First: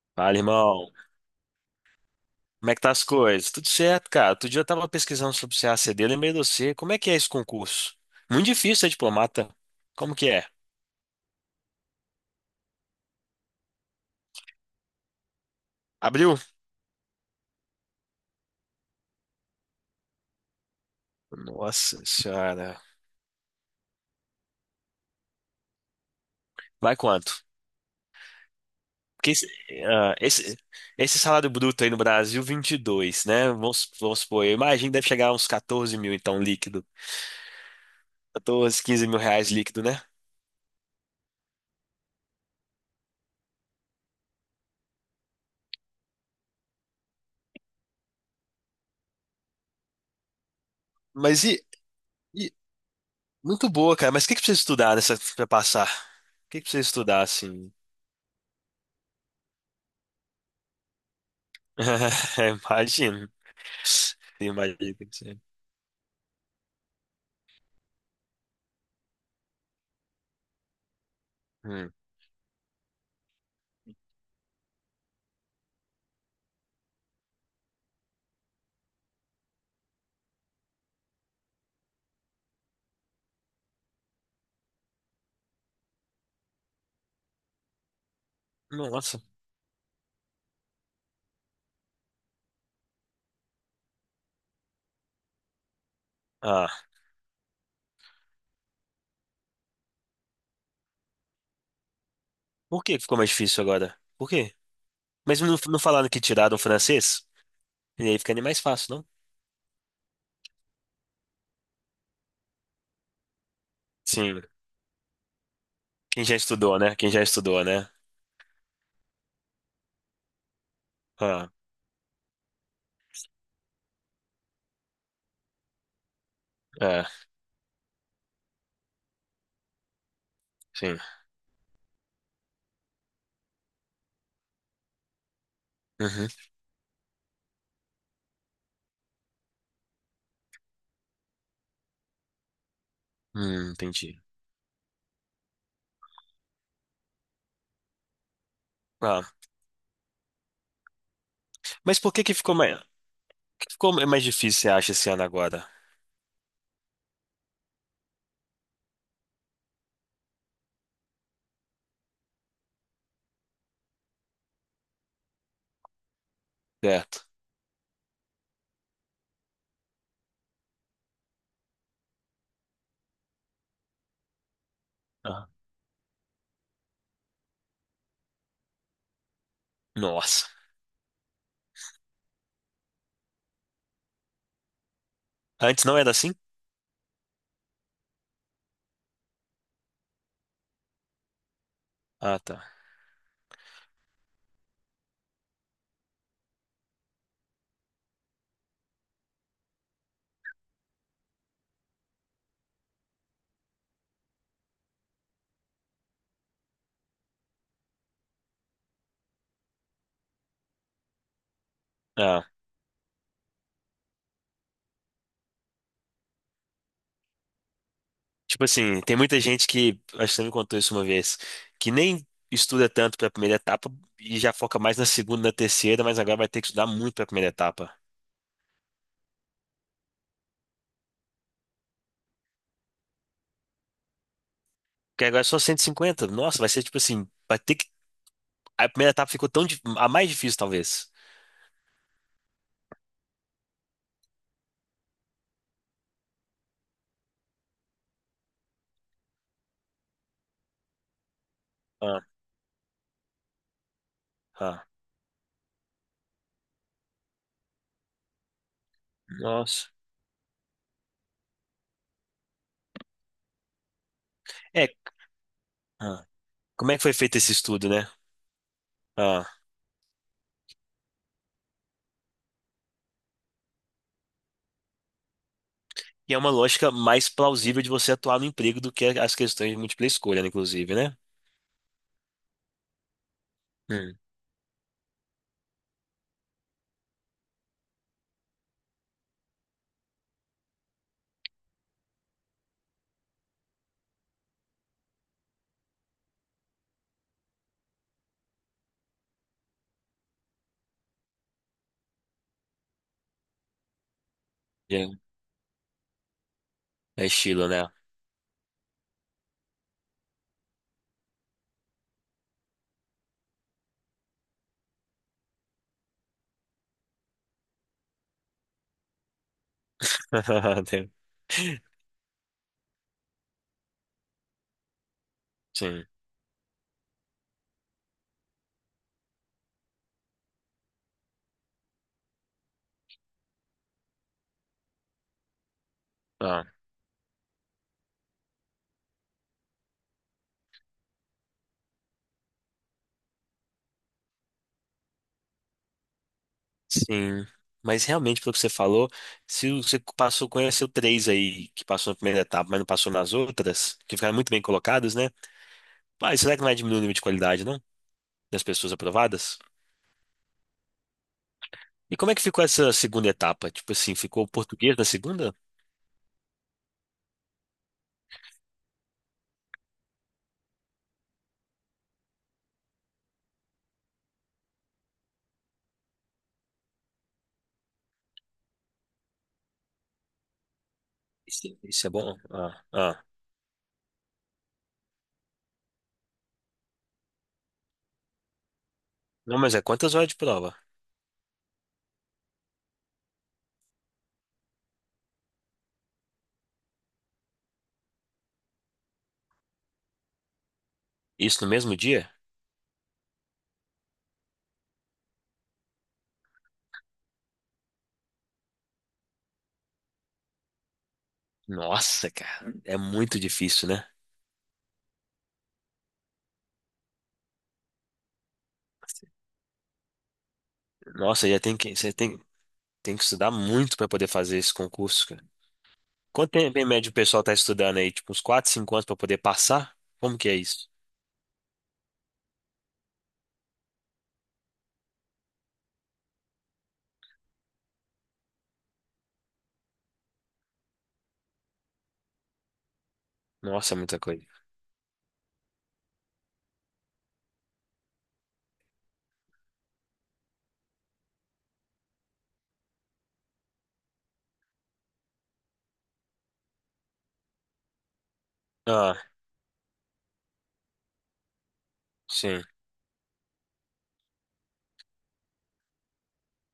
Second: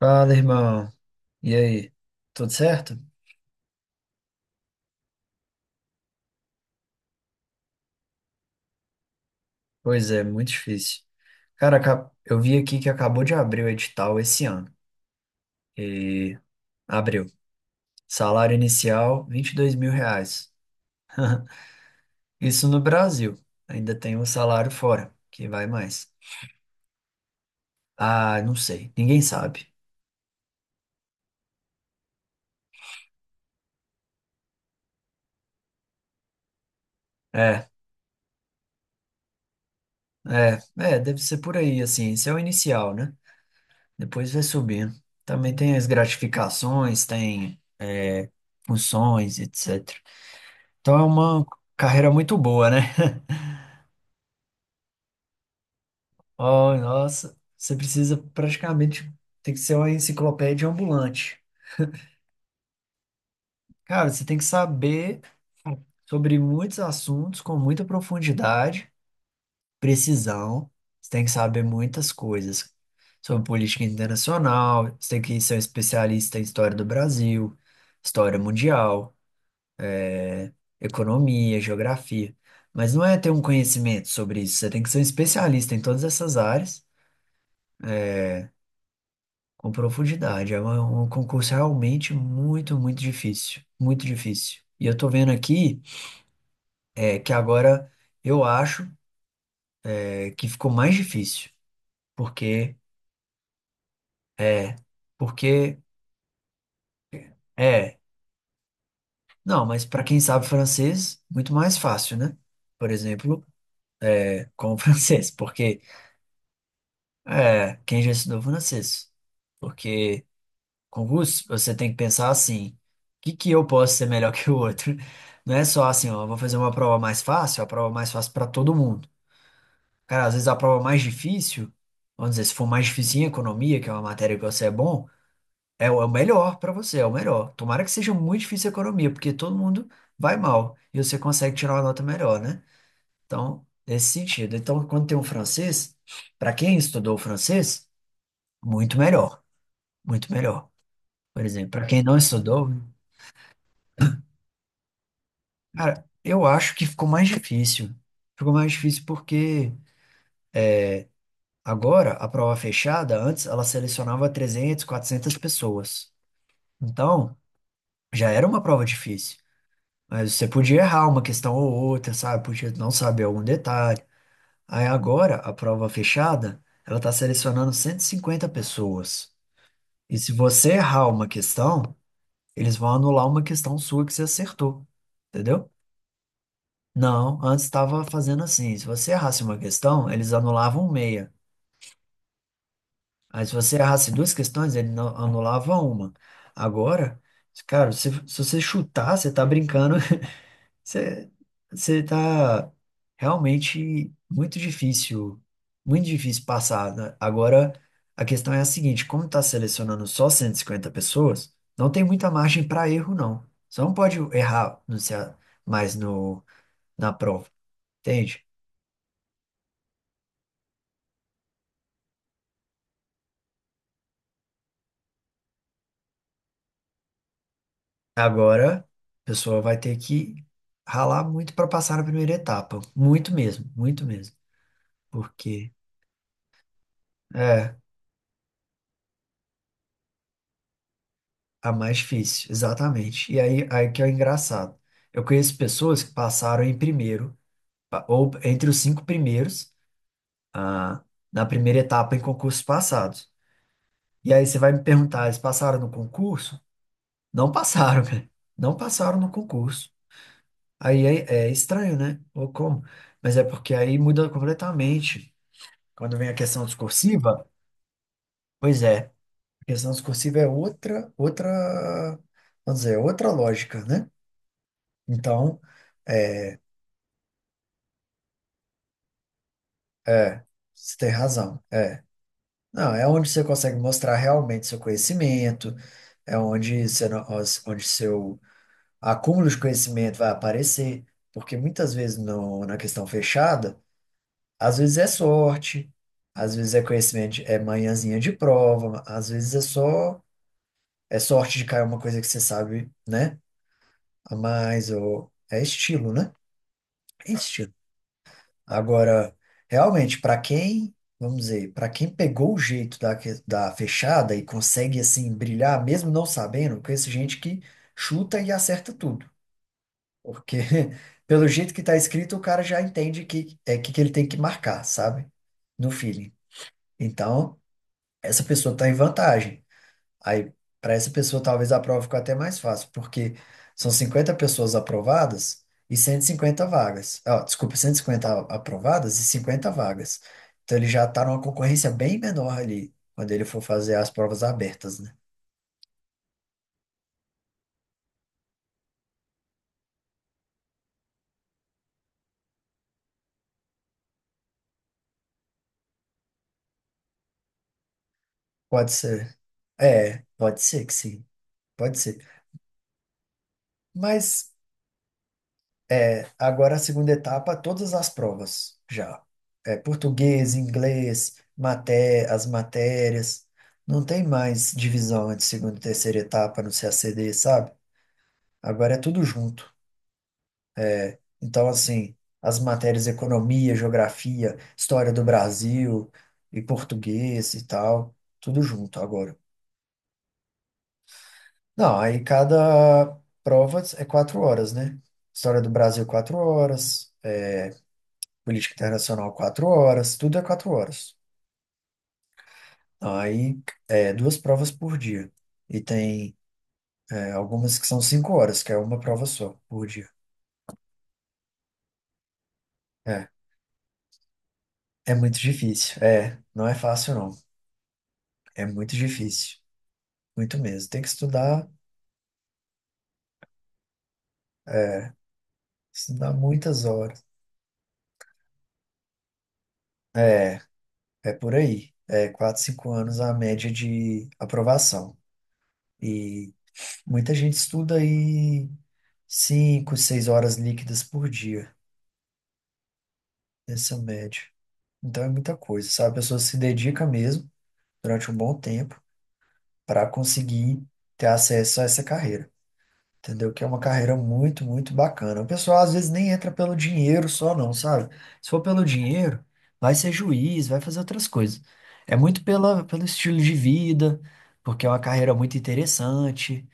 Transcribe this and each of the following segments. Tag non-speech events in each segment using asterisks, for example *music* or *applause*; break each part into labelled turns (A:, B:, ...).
A: Fala,
B: Fala,
A: irmão.
B: irmão.
A: E aí? Tudo
B: Como é que tá
A: certo?
B: as coisas? Tudo certo, cara. Outro dia eu tava pesquisando sobre o CACD, lembrei de você. Como é que é esse concurso? Muito difícil ser diplomata.
A: Pois
B: Como
A: é,
B: que é?
A: muito difícil. Cara, eu vi aqui que acabou de abrir o edital esse ano.
B: Abriu?
A: E abriu. Salário inicial, R$ 22.000.
B: Nossa
A: Isso
B: senhora.
A: no Brasil. Ainda tem um salário fora, que vai mais.
B: Vai quanto?
A: Ah, não sei. Ninguém
B: Porque
A: sabe.
B: ah, esse, esse salário bruto aí no Brasil, 22, né? Vamos supor, eu imagino que deve chegar a uns 14 mil, então, líquido.
A: É,
B: 14, 15 mil reais líquido, né?
A: é, deve ser por aí, assim. Esse é o inicial, né? Depois vai subindo. Também tem as gratificações, funções, etc. Então é
B: Mas
A: uma
B: e,
A: carreira muito
B: e-
A: boa, né?
B: muito boa, cara. Mas o que que precisa estudar nessa, pra passar? O que que
A: Oh,
B: precisa estudar,
A: nossa,
B: assim?
A: você precisa praticamente tem que ser uma enciclopédia ambulante.
B: *laughs* Imagino.
A: Cara,
B: *laughs*
A: você tem que
B: Imagina que
A: saber
B: sim.
A: sobre muitos assuntos com muita profundidade, precisão. Você tem que saber
B: Hum.
A: muitas coisas sobre política internacional, você tem que ser um especialista em história do Brasil, história mundial, é, economia, geografia. Mas não é ter um conhecimento sobre isso, você tem que ser um especialista em todas essas áreas
B: Nossa.
A: com profundidade. É um concurso realmente muito, muito difícil. Muito difícil. E eu tô vendo aqui
B: Ah,
A: que agora eu acho que ficou mais difícil. Porque
B: por que ficou mais difícil agora? Por quê?
A: é.
B: Mas não, não
A: Porque
B: falaram que tiraram o francês?
A: é.
B: E aí fica nem mais fácil, não?
A: Não, mas para quem sabe francês, muito mais fácil, né? Por exemplo,
B: Sim.
A: com o *laughs* francês. Porque
B: Quem já estudou, né? Quem já estudou,
A: é.
B: né?
A: Quem já estudou francês? Porque. Concurso,
B: Ah,
A: você tem que pensar assim: o que que eu posso ser melhor *laughs* que o outro? Não é só assim, ó, eu vou fazer uma prova
B: é,
A: mais fácil, a prova mais fácil para todo mundo. Cara, às vezes a prova
B: sim.
A: mais difícil, vamos dizer, se for mais difícil em economia, que é uma matéria que você é bom, é o
B: Uhum.
A: melhor para você, é o melhor. Tomara que seja muito difícil a economia, porque todo mundo vai mal e você consegue tirar uma nota melhor, né? Então, nesse
B: Entendi.
A: sentido. Então, quando tem um francês, para quem estudou francês, muito
B: Ah,
A: melhor, muito melhor. Por exemplo, para
B: mas
A: quem
B: por
A: não
B: que
A: estudou.
B: que ficou mais difícil, você acha, esse ano agora?
A: Cara, eu acho que ficou mais difícil. Ficou mais difícil porque agora a prova fechada, antes ela selecionava 300, 400 pessoas.
B: Certo.
A: Então, já era uma prova difícil. Mas você podia errar uma questão ou outra, sabe? Podia não saber algum detalhe. Aí agora,
B: Ah,
A: a prova fechada, ela tá selecionando 150 pessoas. E se
B: nossa.
A: você errar uma questão, eles vão anular uma questão sua que você acertou. Entendeu?
B: Antes não era assim?
A: Não, antes estava fazendo assim. Se você errasse uma questão, eles anulavam meia.
B: Ah, tá.
A: Aí se você errasse duas questões, ele anulava uma. Agora, cara, se você chutar, você tá brincando. *laughs* Você, você tá realmente muito difícil passar, né? Agora, a questão é a seguinte, como tá selecionando só 150 pessoas, não tem muita
B: Ah,
A: margem para erro, não. Você não pode errar no, C A mais no, na prova, entende?
B: tipo assim, tem muita gente que, acho que você me contou isso uma vez, que nem estuda tanto para a primeira etapa e já foca mais na segunda, na terceira, mas agora vai ter que estudar muito para a primeira etapa.
A: Agora, a pessoa vai ter que ralar muito para passar na primeira etapa. Muito mesmo, muito mesmo.
B: Porque agora é só
A: Porque
B: 150. Nossa, vai ser tipo assim, vai ter
A: é
B: que. A primeira etapa ficou tão dif- a mais difícil, talvez.
A: a mais difícil, exatamente. E aí que é o engraçado. Eu conheço pessoas que passaram em primeiro, ou entre os cinco primeiros, ah, na primeira etapa em
B: Ah,
A: concursos passados. E aí você vai me
B: ah,
A: perguntar, eles passaram no concurso? Não passaram, *laughs* cara. Não passaram no
B: nossa.
A: concurso. Aí é estranho, né? Ou como? Mas é porque aí muda
B: É,
A: completamente. Quando
B: ah,
A: vem a questão
B: como é que foi feito
A: discursiva,
B: esse estudo, né?
A: pois é,
B: Ah,
A: a questão discursiva é outra, outra, vamos dizer, outra lógica, né? Então,
B: e é uma
A: é,
B: lógica mais plausível de você atuar no emprego do que as questões de múltipla
A: é,
B: escolha, né, inclusive,
A: você tem
B: né?
A: razão, é. Não, é onde você consegue mostrar
B: Hum,
A: realmente seu conhecimento, é onde, você, não- os- onde seu acúmulo de conhecimento vai aparecer, porque muitas vezes no, na questão fechada, às vezes é sorte, às vezes é conhecimento, é manhãzinha de prova, às vezes é só é sorte de cair uma coisa que você sabe, né? A mais,
B: é,
A: ou É estilo, né?
B: é
A: É
B: estilo,
A: estilo.
B: né?
A: Agora, realmente, para quem, vamos dizer, para quem pegou o jeito da fechada e consegue, assim, brilhar, mesmo não sabendo, conheço gente que chuta e acerta tudo. Porque,
B: *laughs*
A: *laughs* pelo jeito que tá escrito, o cara já entende que é que ele tem que marcar, sabe? No
B: Sim.
A: feeling. Então, essa pessoa tá em vantagem. Aí, para essa pessoa, talvez a prova ficou até mais fácil, porque são 50 pessoas aprovadas e 150 vagas. Ó, desculpa, 150 aprovadas e 50 vagas. Então, ele já está numa concorrência bem menor ali, quando ele for fazer as provas abertas, né?
B: Sim. Mas realmente, pelo que você falou, se você passou, conheceu três aí que passou na primeira etapa, mas não passou nas outras, que ficaram muito bem colocadas, né? Mas será que não vai diminuir o nível de qualidade, não? Das
A: Pode
B: pessoas
A: ser.
B: aprovadas?
A: É, pode ser que sim. Pode
B: E como é
A: ser.
B: que ficou essa segunda etapa? Tipo assim, ficou o
A: Mas
B: português na segunda?
A: é, agora a segunda etapa, todas as provas já. É, português, inglês, maté as matérias. Não tem mais divisão entre segunda e terceira etapa no CACD, sabe? Agora é tudo junto. Então,
B: Isso é
A: assim,
B: bom?
A: as
B: Ah,
A: matérias
B: ah.
A: economia, geografia, história do Brasil e português e tal, tudo junto agora.
B: Não, mas é quantas horas de prova?
A: Não, aí cada prova é 4 horas, né? História do Brasil, 4 horas. Política internacional, 4 horas, tudo é 4 horas.
B: Isso no mesmo dia?
A: Aí, duas provas por dia. E tem, algumas que são 5 horas, que é uma prova só por dia.
B: Nossa, cara, é
A: É,
B: muito difícil, né?
A: é muito difícil. É, não é fácil, não. É muito difícil. Muito mesmo. Tem que
B: Nossa, já tem que estudar muito para poder fazer esse
A: é,
B: concurso.
A: estudar
B: Quanto tempo
A: muitas
B: em média o
A: horas.
B: pessoal tá estudando aí? Tipo, uns 4, 5 anos pra poder passar? Como que é
A: É,
B: isso?
A: é por aí. É 4, 5 anos a média de aprovação. E muita gente estuda aí 5, 6 horas líquidas por dia.
B: Nossa, é
A: Ensino
B: muita
A: médio.
B: coisa.
A: Então é muita coisa, sabe? A pessoa se dedica mesmo durante um bom tempo para conseguir ter acesso a essa carreira, entendeu? Que é uma carreira muito, muito bacana. O pessoal às vezes nem entra pelo dinheiro só, não, sabe? Se for pelo
B: Ah,
A: dinheiro, vai ser juiz, vai fazer outras coisas. É muito
B: sim. O
A: pela, pelo estilo de vida, porque é uma carreira muito interessante,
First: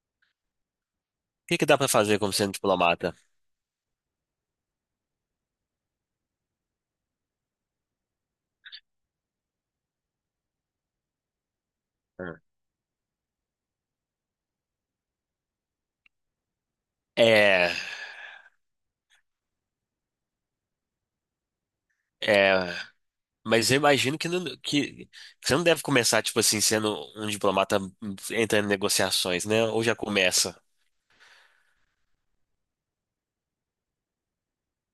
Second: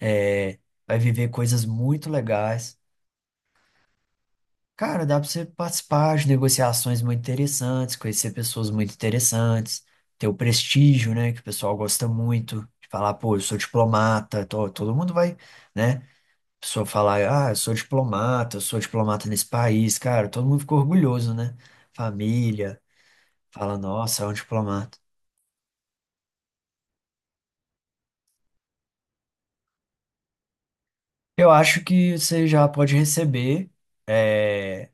A: é, vai viver
B: que
A: coisas
B: que dá pra
A: muito
B: fazer como sendo
A: legais.
B: diplomata?
A: Cara, dá pra você participar de negociações muito interessantes, conhecer pessoas muito interessantes, ter o prestígio, né, que o pessoal gosta
B: Ah.
A: muito, de falar, pô, eu sou diplomata, todo mundo vai, né? A pessoa falar, ah,
B: É,
A: eu sou diplomata nesse país, cara, todo mundo fica orgulhoso, né?
B: é,
A: Família,
B: mas eu
A: fala,
B: imagino
A: nossa, é
B: que,
A: um
B: não,
A: diplomata.
B: que você não deve começar, tipo assim, sendo um diplomata entrando em negociações, né? Ou já começa?
A: Eu acho que você já pode receber, é,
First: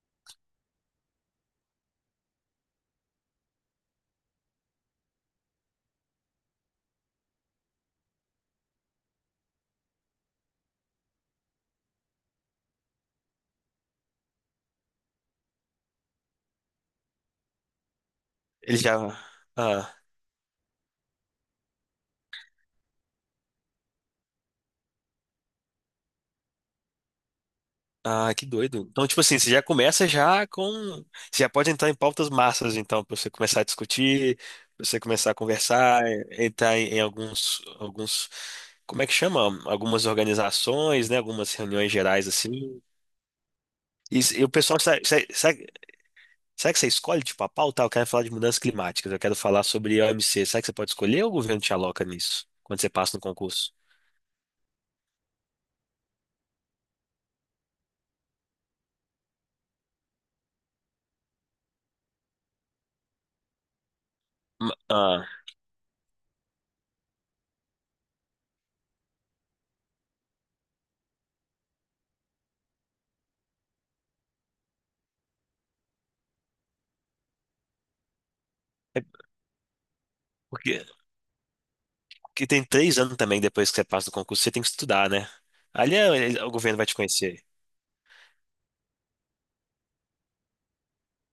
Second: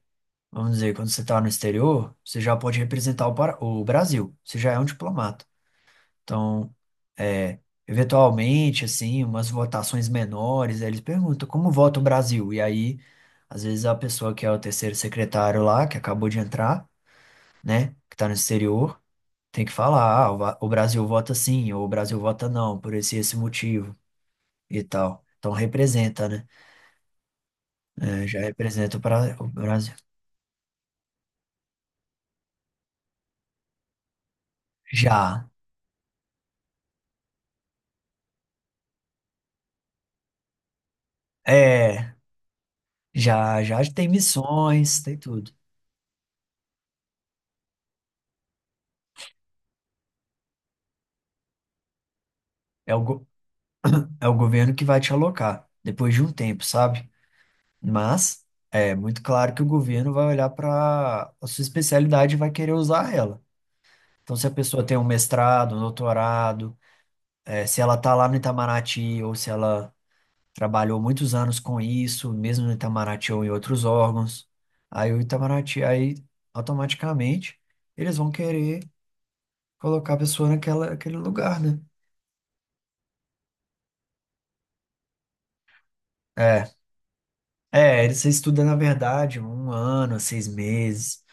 A: vamos dizer, quando você está no exterior, você já pode representar o Brasil, você já é um diplomata. Então, é, eventualmente, assim, umas votações menores, aí eles perguntam como vota o Brasil? E aí, às vezes, a pessoa que é o terceiro secretário lá, que acabou de entrar, né, que está no
B: Ele
A: exterior,
B: já.
A: tem que
B: Ah.
A: falar, ah, o Brasil vota sim, ou o Brasil vota não, por esse motivo e tal. Então, representa, né? É,
B: Ah,
A: já
B: que doido.
A: representa o
B: Então, tipo
A: Bra-
B: assim,
A: o
B: você já
A: Brasil.
B: começa já com. Você já pode entrar em pautas massas, então, para você começar a discutir, pra você começar a
A: Já,
B: conversar, entrar em alguns. Como é que chama? Algumas organizações, né? Algumas reuniões
A: é,
B: gerais, assim.
A: já, tem
B: E, e o pessoal,
A: missões,
B: sabe,
A: tem
B: sabe,
A: tudo.
B: sabe, será que você escolhe, tipo, a pauta? Ah, eu quero falar de mudanças climáticas, eu quero falar sobre o MC. Será que você pode escolher ou o governo te aloca nisso, quando você
A: É o,
B: passa no
A: go-
B: concurso?
A: é o governo que vai te alocar depois de um tempo, sabe? Mas é muito claro que o governo vai olhar para a sua especialidade e vai querer usar ela. Então, se a pessoa tem um
B: Ah,
A: mestrado, um doutorado, se ela está lá no Itamaraty ou se ela trabalhou muitos anos com isso, mesmo no Itamaraty ou em outros órgãos, aí o Itamaraty, aí automaticamente eles vão querer
B: é
A: colocar a pessoa
B: porque.
A: naquela, naquele lugar, né?
B: Que tem 3 anos também depois que você passa do concurso, você tem que estudar, né? Ali o
A: É,
B: governo vai te conhecer.
A: Você estuda, na verdade, um ano, 6 meses.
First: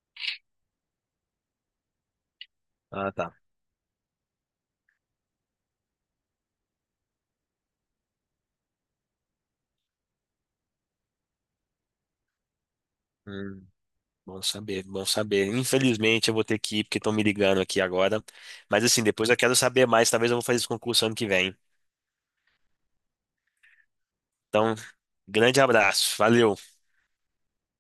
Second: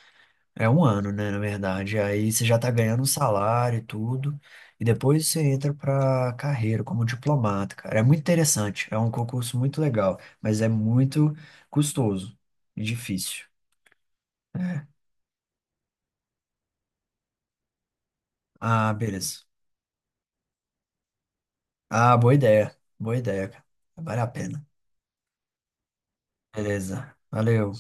A: É um ano, né, na verdade. Aí você já tá ganhando um
B: Ah, tá.
A: salário e tudo. E depois você entra pra carreira como diplomata, cara. É muito interessante. É um concurso muito legal, mas é muito custoso e difícil.
B: Hum, bom saber, bom saber. Infelizmente eu vou ter que ir porque estão me ligando aqui agora. Mas
A: Ah,
B: assim, depois eu
A: beleza.
B: quero saber mais. Talvez eu vou fazer esse concurso ano que vem.
A: Ah, boa ideia. Boa ideia, cara. Vale a pena.
B: Então, grande abraço. Valeu.
A: Beleza. Valeu.